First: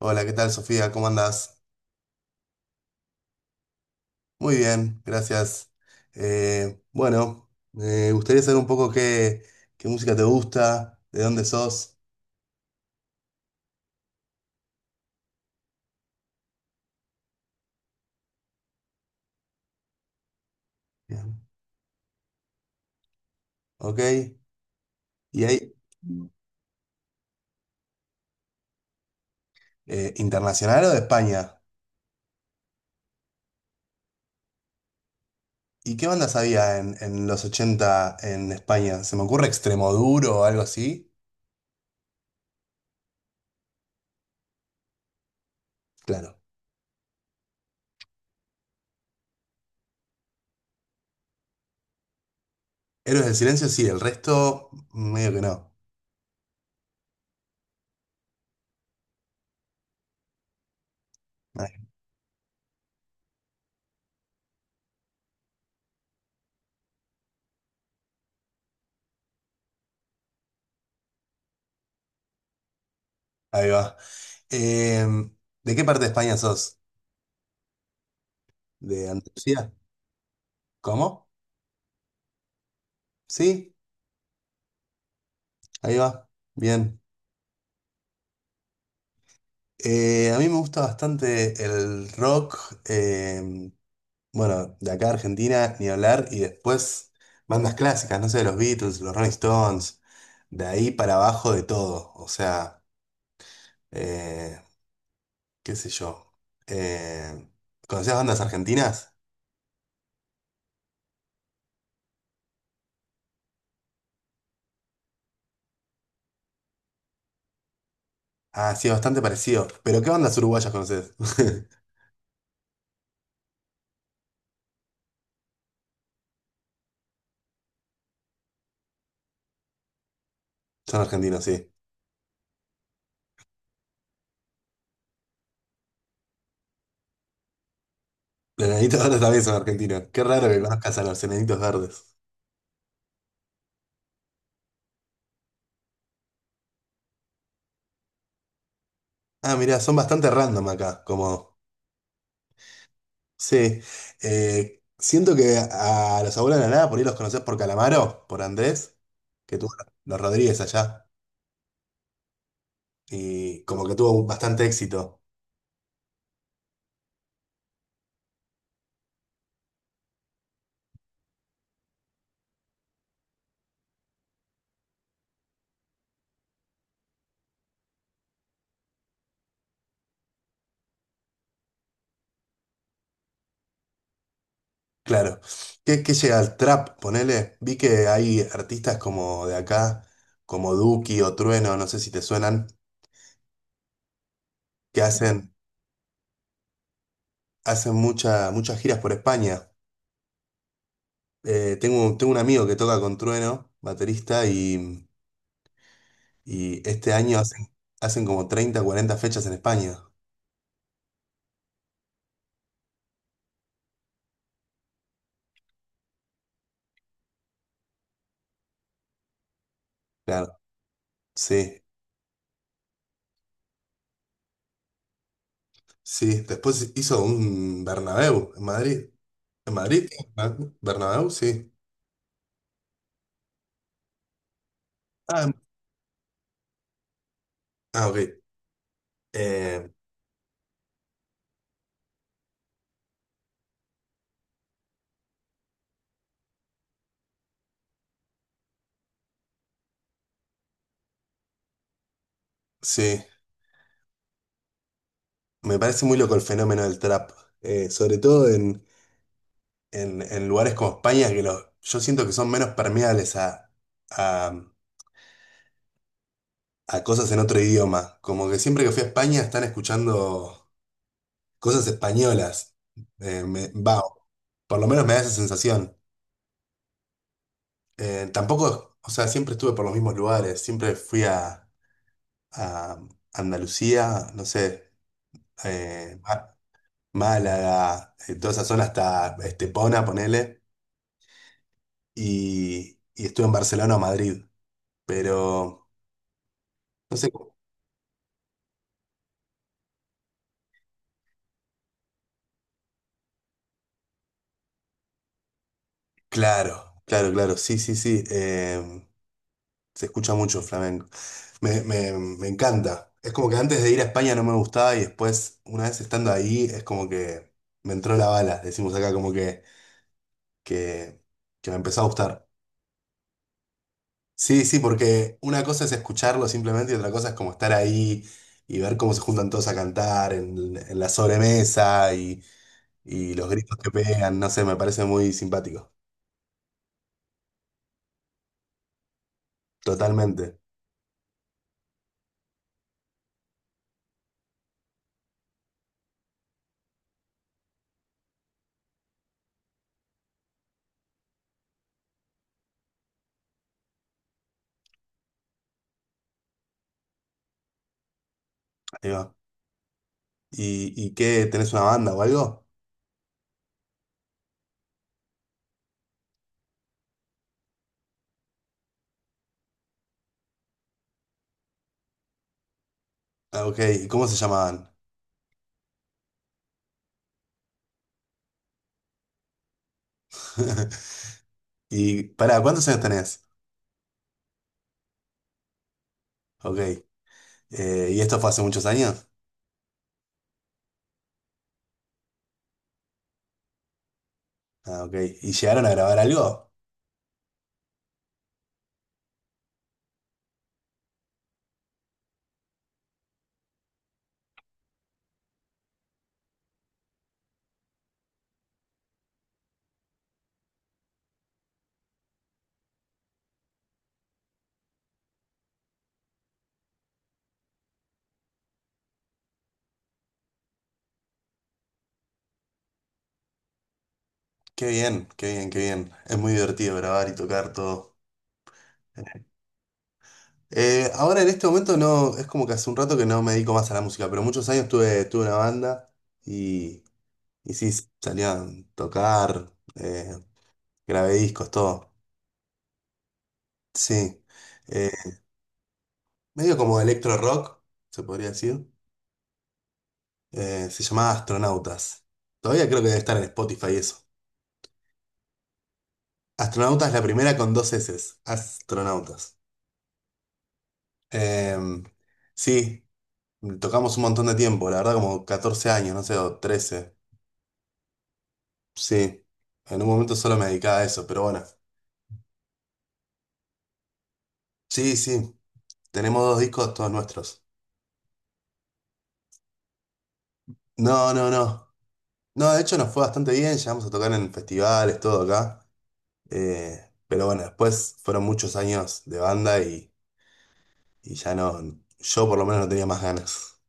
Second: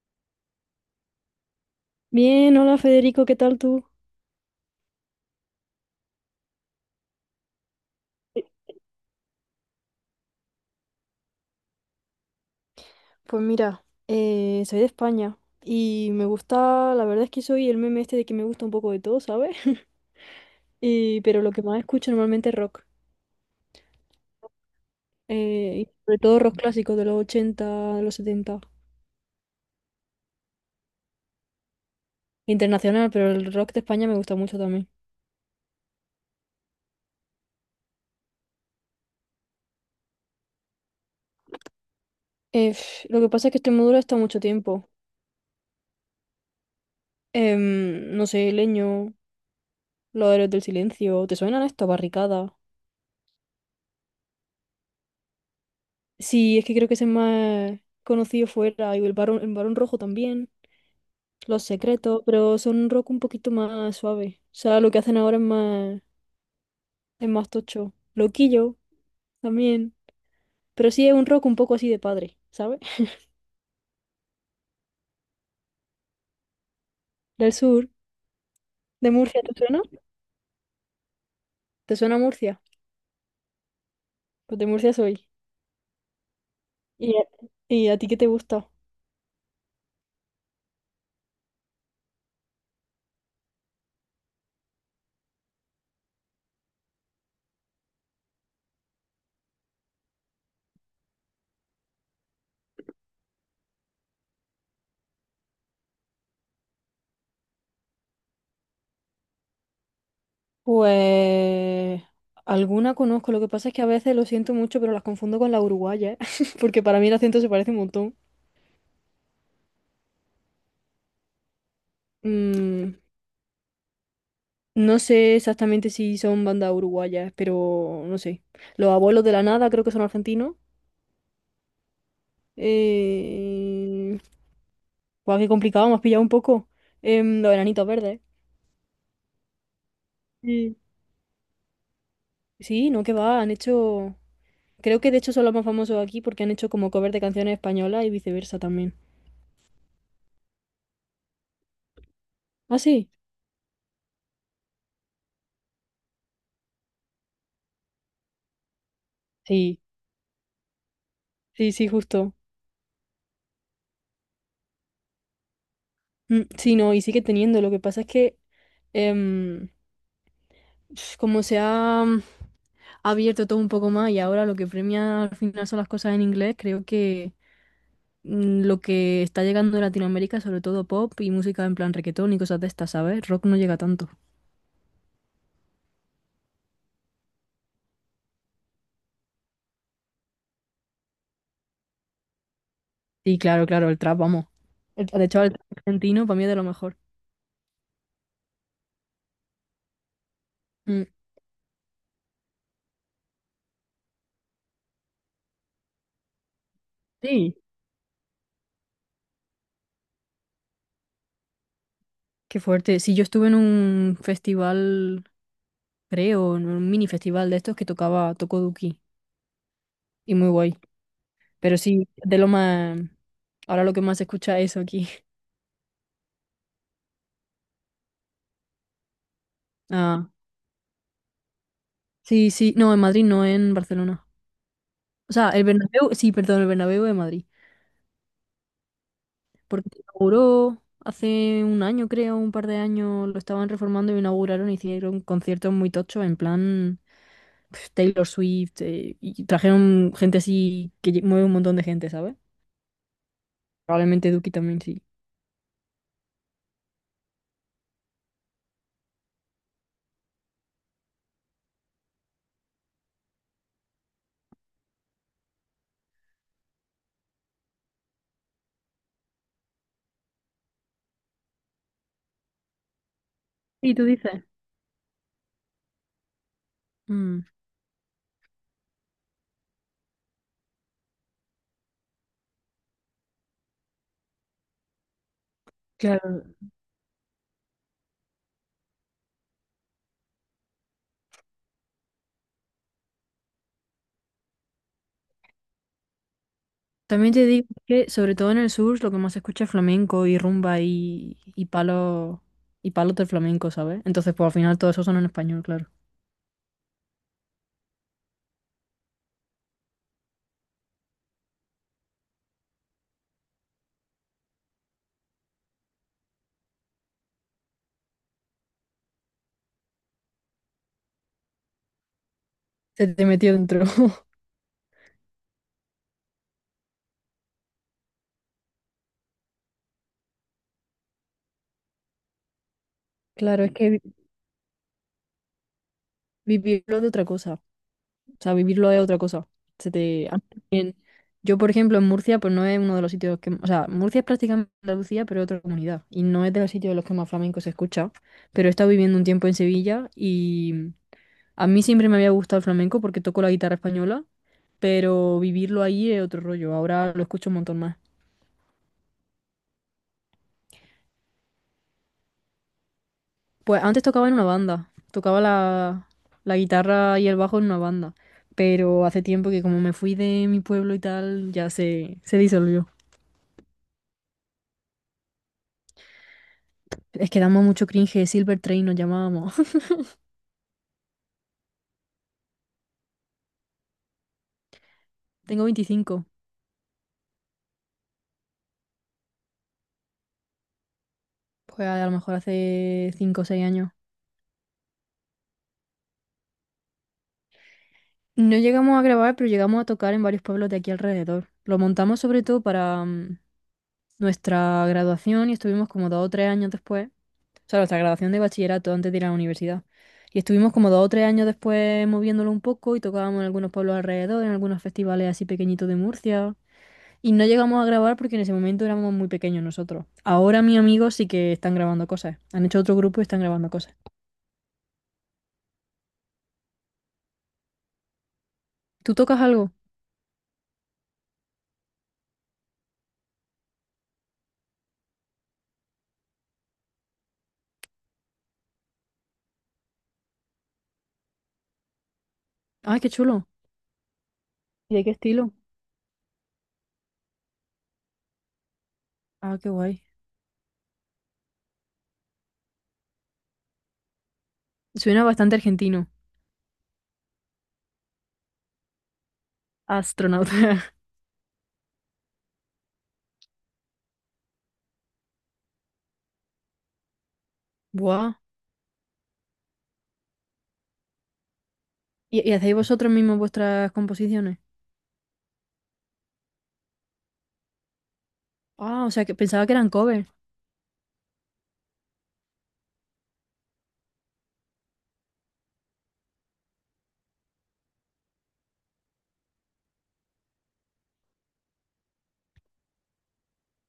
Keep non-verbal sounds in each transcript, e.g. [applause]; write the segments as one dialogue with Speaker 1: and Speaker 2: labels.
Speaker 1: Hola, ¿qué tal, Sofía? ¿Cómo andás?
Speaker 2: Bien, hola Federico, ¿qué tal tú?
Speaker 1: Muy bien, gracias. Bueno, me gustaría saber un poco qué música te gusta, de dónde sos.
Speaker 2: Pues mira, soy de España y me gusta, la verdad es que soy el meme este de que me gusta un poco de todo, ¿sabes? [laughs] Pero
Speaker 1: Bien.
Speaker 2: lo que más escucho normalmente es rock,
Speaker 1: Ok. ¿Y ahí,
Speaker 2: y sobre todo rock clásico de los 80, de los 70,
Speaker 1: internacional o de España?
Speaker 2: internacional, pero el rock de España me gusta mucho también.
Speaker 1: ¿Y qué bandas había en los 80 en España? ¿Se me ocurre Extremoduro o algo así?
Speaker 2: Lo que pasa es que Extremadura está mucho tiempo.
Speaker 1: Claro.
Speaker 2: No sé, Leño, Los Héroes del Silencio, ¿te suenan esto? Barricada.
Speaker 1: Héroes del Silencio, sí, el resto, medio que no.
Speaker 2: Sí, es que creo que ese es más conocido fuera. Y el Barón Rojo también. Los
Speaker 1: Ahí
Speaker 2: Secretos, pero son un rock un poquito más suave. O sea, lo que hacen ahora es más tocho. Loquillo también. Pero sí es un rock un poco así de padre, ¿sabes? [laughs]
Speaker 1: ahí va. Em, ¿De qué parte de España sos?
Speaker 2: Del sur,
Speaker 1: ¿De
Speaker 2: de Murcia, ¿te
Speaker 1: Andalucía?
Speaker 2: suena?
Speaker 1: ¿Cómo?
Speaker 2: ¿Te suena Murcia?
Speaker 1: ¿Sí?
Speaker 2: Pues de Murcia soy.
Speaker 1: Ahí va, bien.
Speaker 2: ¿Y a, y a ti qué te gusta?
Speaker 1: A mí me gusta bastante el rock, eh, bueno, de acá a Argentina, ni hablar, y después bandas clásicas, no sé, los Beatles, los Rolling Stones, de ahí para abajo de todo, o sea, eh, qué sé yo. Eh, ¿Conocías bandas argentinas?
Speaker 2: Pues alguna conozco, lo que pasa es que a veces lo siento mucho, pero las confundo con la uruguaya, [laughs] porque para mí el acento se parece un montón.
Speaker 1: Ah, sí, bastante parecido. ¿Pero qué bandas uruguayas conoces?
Speaker 2: Mm, no sé exactamente si son bandas uruguayas, pero no sé. Los abuelos de la nada creo que son argentinos.
Speaker 1: [laughs] Son argentinos, sí.
Speaker 2: Eh... Guau, qué complicado, me has pillado un poco. Los enanitos verdes.
Speaker 1: Los Enanitos Verdes también son argentinos. Qué raro que
Speaker 2: Sí.
Speaker 1: conozcas a los Enanitos Verdes.
Speaker 2: Sí, no, que va, han hecho... Creo que de hecho son los más famosos aquí porque han hecho como cover de canciones españolas y viceversa también.
Speaker 1: Ah, mirá, son bastante random acá, como...
Speaker 2: ¿Ah, sí?
Speaker 1: Sí, siento que a los abuelos de la nada por ahí los conocés por Calamaro, por Andrés, que tuvo
Speaker 2: Sí,
Speaker 1: los Rodríguez allá,
Speaker 2: sí, sí, justo.
Speaker 1: y como que tuvo bastante éxito,
Speaker 2: Mm, sí, no, y sigue teniendo. Lo que pasa es que... em, como se ha abierto todo un poco más y ahora lo que premia al final son las cosas en inglés, creo que lo que está llegando a Latinoamérica, sobre todo pop y música en plan reggaetón y cosas de estas, ¿sabes? Rock no llega tanto.
Speaker 1: claro. ¿Qué llega al trap? Ponele, vi que hay artistas como de acá, como Duki o Trueno, no sé si te suenan,
Speaker 2: Y claro, claro, el trap, vamos.
Speaker 1: que
Speaker 2: De hecho, el trap argentino para mí es de lo mejor.
Speaker 1: hacen muchas giras por España.
Speaker 2: Mm,
Speaker 1: Tengo un amigo que toca con Trueno, baterista, y este año
Speaker 2: sí,
Speaker 1: hacen como 30 40 fechas en España.
Speaker 2: qué fuerte. Sí, yo estuve en un festival, creo, en un mini festival de estos que tocaba, tocó Duki y muy
Speaker 1: Claro.
Speaker 2: guay. Pero
Speaker 1: Sí,
Speaker 2: sí, de lo más... Ahora lo que más se escucha es eso aquí.
Speaker 1: sí. Después hizo un Bernabéu en Madrid. ¿En Madrid?
Speaker 2: [laughs]
Speaker 1: ¿No? ¿Bernabéu? Sí.
Speaker 2: Sí, sí, no, en Madrid, no en Barcelona. O
Speaker 1: Ah,
Speaker 2: sea,
Speaker 1: en-
Speaker 2: el Bernabéu, sí, perdón, el Bernabéu de Madrid.
Speaker 1: ah, ok.
Speaker 2: Porque
Speaker 1: Eh,
Speaker 2: se inauguró hace un año, creo, un par de años, lo estaban reformando y inauguraron, hicieron conciertos muy tochos, en plan Taylor Swift, y trajeron gente así que mueve un montón de gente, ¿sabes?
Speaker 1: sí,
Speaker 2: Probablemente Duki también sí.
Speaker 1: me parece muy loco el fenómeno del trap. Sobre todo en lugares como España, que yo siento que son menos permeables a, a cosas en otro idioma. Como que siempre que fui a España están escuchando cosas españolas.
Speaker 2: Sí,
Speaker 1: Va,
Speaker 2: tú dices.
Speaker 1: por lo menos me da esa sensación.
Speaker 2: Mm,
Speaker 1: Tampoco, o sea, siempre estuve por los mismos lugares, siempre fui a Andalucía, no sé, eh,
Speaker 2: claro.
Speaker 1: Ma- Málaga, toda esa zona hasta Estepona, ponele, y estuve en Barcelona o Madrid, pero, no sé,
Speaker 2: También te digo que, sobre todo en el sur, lo que más se escucha es flamenco y rumba y palos y palos del flamenco, ¿sabes? Entonces, pues al final todo eso son en español, claro.
Speaker 1: claro, claro, claro, sí, sí, sí, se escucha mucho flamenco, me encanta, es como que antes de ir a España no me gustaba y después, una vez estando ahí, es como que me entró la bala, decimos acá, como que... que, que me empezó a gustar.
Speaker 2: Se te metió dentro. [laughs]
Speaker 1: Sí, sí, porque una cosa es escucharlo simplemente y otra cosa es como estar ahí y ver cómo se juntan todos a cantar en la sobremesa y los
Speaker 2: Claro, es
Speaker 1: gritos
Speaker 2: que
Speaker 1: que pegan, no sé, me parece muy simpático.
Speaker 2: vivirlo de otra cosa. O sea, vivirlo es otra cosa. Se te... a-
Speaker 1: Totalmente.
Speaker 2: Yo, por ejemplo, en Murcia, pues no es uno de los sitios que... O sea, Murcia es prácticamente Andalucía, pero es otra comunidad. Y no es de los sitios de los que más flamenco se escucha. Pero he estado viviendo un tiempo en Sevilla y a mí siempre me había gustado el flamenco porque toco la guitarra española, pero vivirlo ahí es otro rollo. Ahora lo escucho un montón más.
Speaker 1: Ahí va. Y qué? ¿Tenés una banda o algo?
Speaker 2: Pues antes tocaba en una banda, tocaba la guitarra y el bajo en una banda, pero hace tiempo que como me fui de mi pueblo y tal, ya se disolvió.
Speaker 1: Ah, ok, ¿y cómo se llamaban?
Speaker 2: Es que damos mucho cringe, Silver Train nos llamábamos. [laughs]
Speaker 1: [laughs] Y pará, ¿cuántos años tenés?
Speaker 2: Tengo 25,
Speaker 1: Ok. ¿Y esto fue hace muchos años?
Speaker 2: pues a lo mejor hace 5 o 6 años.
Speaker 1: Ah, ok. ¿Y llegaron a grabar algo?
Speaker 2: No llegamos a grabar, pero llegamos a tocar en varios pueblos de aquí alrededor. Lo montamos sobre todo para nuestra graduación y estuvimos como 2 o 3 años después. O sea, nuestra graduación de bachillerato antes de ir a la universidad. Y estuvimos como dos o tres años después moviéndolo un poco y tocábamos en algunos pueblos alrededor, en algunos festivales así pequeñitos de Murcia. Y no llegamos a grabar porque en ese momento éramos muy pequeños nosotros. Ahora mis amigos sí que están grabando cosas. Han hecho otro grupo y están grabando cosas.
Speaker 1: Qué bien, qué bien, qué bien. Es muy divertido grabar y tocar todo.
Speaker 2: ¿Tú tocas algo?
Speaker 1: Ahora en este momento no, es como que hace un rato que no me dedico más a la música, pero muchos años tuve una banda y, y sí, salía a tocar, grabé discos, todo.
Speaker 2: ¡Ay, qué chulo!
Speaker 1: Sí.
Speaker 2: ¿Y de
Speaker 1: Eh,
Speaker 2: qué estilo?
Speaker 1: medio como electro rock, se podría decir.
Speaker 2: Ah, qué guay.
Speaker 1: Se llamaba Astronautas. Todavía creo que debe estar en Spotify eso.
Speaker 2: Suena bastante argentino.
Speaker 1: Astronautas, la primera con dos eses. Astronautas.
Speaker 2: Astronauta. [laughs]
Speaker 1: Em, sí, tocamos un montón de tiempo, la verdad como 14 años, no sé, o 13.
Speaker 2: Buah.
Speaker 1: Sí, en un momento solo me dedicaba a eso, pero bueno.
Speaker 2: Y hacéis vosotros mismos vuestras composiciones?
Speaker 1: Sí, sí, tenemos dos discos todos nuestros.
Speaker 2: Ah, o sea, que pensaba que eran covers.
Speaker 1: No, no, no. No, de hecho nos fue bastante bien, llegamos a tocar en festivales, todo acá. Pero bueno, después fueron muchos años de banda y ya no, yo por lo menos no tenía más ganas. [laughs]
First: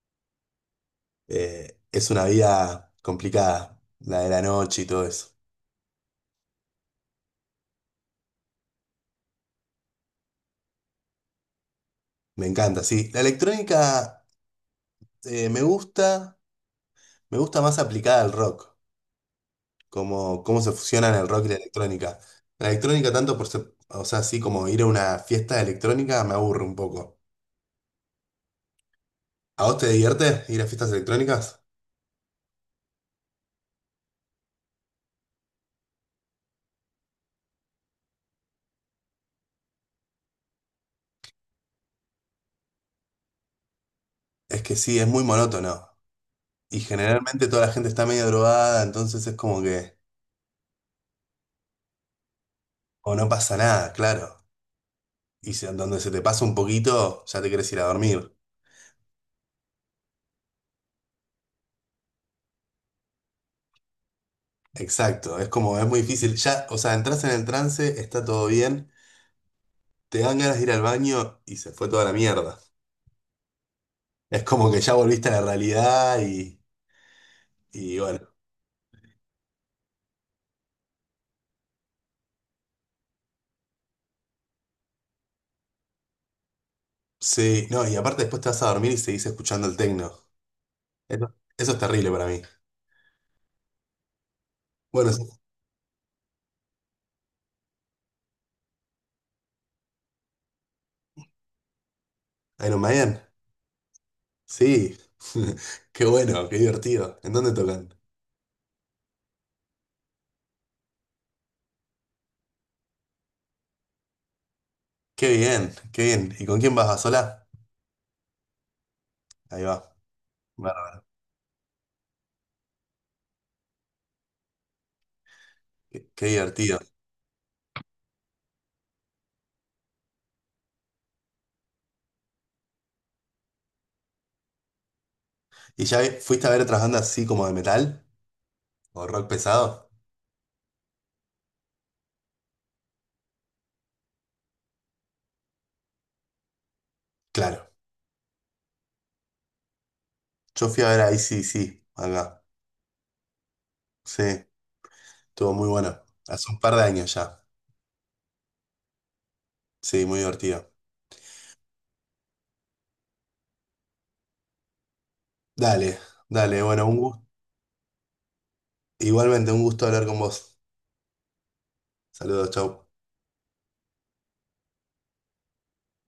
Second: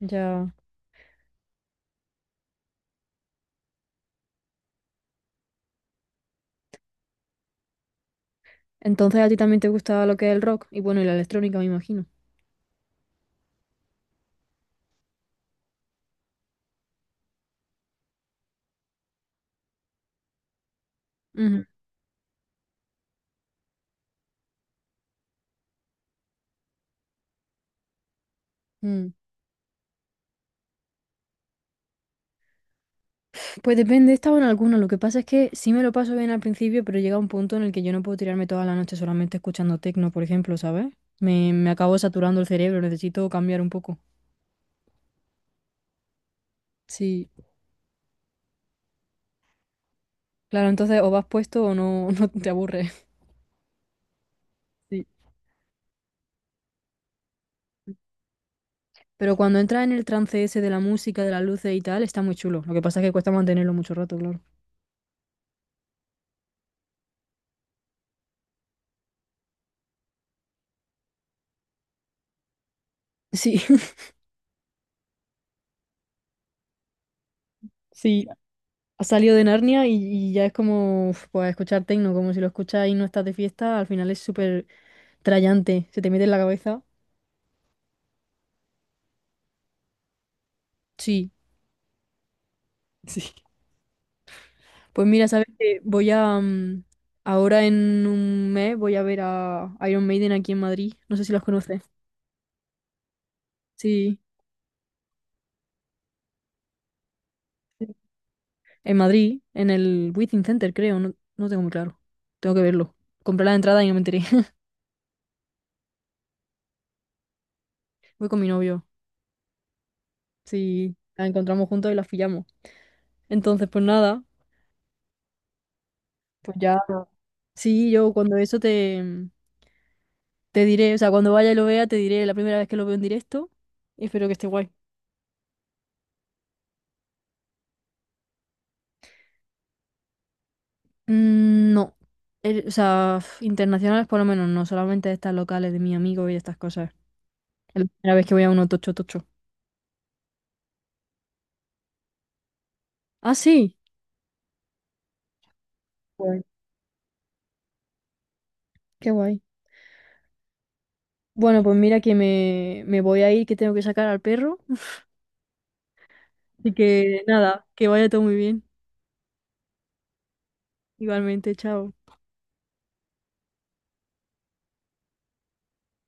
Speaker 2: Ya.
Speaker 1: Es una vida complicada, la de la noche y todo eso.
Speaker 2: Entonces a ti también te gusta lo que es el rock y bueno, y la electrónica, me imagino.
Speaker 1: Me encanta, sí. La electrónica eh, me gusta, me gusta más aplicada al rock. Cómo se fusionan el rock y la
Speaker 2: Ujú.
Speaker 1: electrónica. La electrónica tanto por, o sea, así como ir a una fiesta de electrónica me aburre un poco.
Speaker 2: Mm.
Speaker 1: ¿A vos te divierte ir a fiestas electrónicas?
Speaker 2: Pues depende, he estado en alguno. Lo que pasa es que sí me lo paso bien al principio, pero llega un punto en el que yo no puedo tirarme toda la noche solamente escuchando techno, por ejemplo, ¿sabes? Me acabo saturando el cerebro, necesito cambiar un poco.
Speaker 1: Es que sí, es muy monótono. Y
Speaker 2: Sí,
Speaker 1: generalmente toda la gente está medio drogada, entonces es como que,
Speaker 2: claro, entonces o vas puesto o no, [laughs] no te aburres.
Speaker 1: o no pasa nada, claro.
Speaker 2: Sí.
Speaker 1: Donde se te pasa un poquito, ya te querés ir a dormir.
Speaker 2: Pero cuando entras en el trance ese de la música, de las luces y tal, está muy chulo. Lo que pasa es que cuesta mantenerlo mucho rato, claro.
Speaker 1: Exacto, es como, es muy difícil. Ya, o sea, entras en el trance, está todo bien, te dan ganas de ir al baño y se fue toda la mierda.
Speaker 2: Sí, [laughs]
Speaker 1: Es como que ya volviste a la realidad y bueno,
Speaker 2: sí. Has salido de Narnia y ya es como uf, pues, escuchar techno, como si lo escuchas y no estás de fiesta, al final es súper trallante, se te mete en la cabeza.
Speaker 1: sí, no, y aparte después te vas a dormir y seguís escuchando el techno.
Speaker 2: Sí,
Speaker 1: Eso es terrible para mí.
Speaker 2: sí. Pues
Speaker 1: Bueno, sí,
Speaker 2: mira, sabes que ahora en un mes voy a ver a Iron Maiden aquí en Madrid. No sé si los conoces.
Speaker 1: Iron Maiden,
Speaker 2: Sí.
Speaker 1: sí. [laughs] Qué bueno, qué divertido. ¿En dónde tocan?
Speaker 2: En Madrid, en el Within Center, creo, no, no tengo muy claro. Tengo que verlo. Compré la entrada y no me enteré. [laughs]
Speaker 1: Qué bien, qué bien. ¿Y con quién vas? ¿A sola?
Speaker 2: Voy con mi novio.
Speaker 1: Ahí va.
Speaker 2: Sí,
Speaker 1: Bárbaro.
Speaker 2: la encontramos juntos y la pillamos. Entonces, pues nada,
Speaker 1: Qué, qué
Speaker 2: pues
Speaker 1: divertido.
Speaker 2: ya. Sí, yo cuando eso te, te diré, o sea, cuando vaya y lo vea, te diré la primera vez que lo veo en directo. Y espero que esté guay.
Speaker 1: ¿Y ya fuiste a ver otras bandas así como de metal? ¿O rock pesado?
Speaker 2: Mm, no. O sea, internacionales por lo menos, no, solamente estas locales de mi amigo y estas cosas.
Speaker 1: Claro.
Speaker 2: Es la primera vez que voy a uno tocho tocho.
Speaker 1: Yo fui a ver a sí acá.
Speaker 2: Ah, sí.
Speaker 1: Sí, estuvo muy bueno.
Speaker 2: Guay.
Speaker 1: Hace un par de años ya.
Speaker 2: Qué guay.
Speaker 1: Sí, muy divertido.
Speaker 2: Bueno, pues mira que me voy a ir, que tengo que sacar al perro.
Speaker 1: Dale, dale,
Speaker 2: Así
Speaker 1: bueno, un
Speaker 2: que
Speaker 1: gusto.
Speaker 2: nada, que vaya todo muy bien.
Speaker 1: Igualmente, un gusto hablar con vos.
Speaker 2: Igualmente, chao.
Speaker 1: Saludos, chau.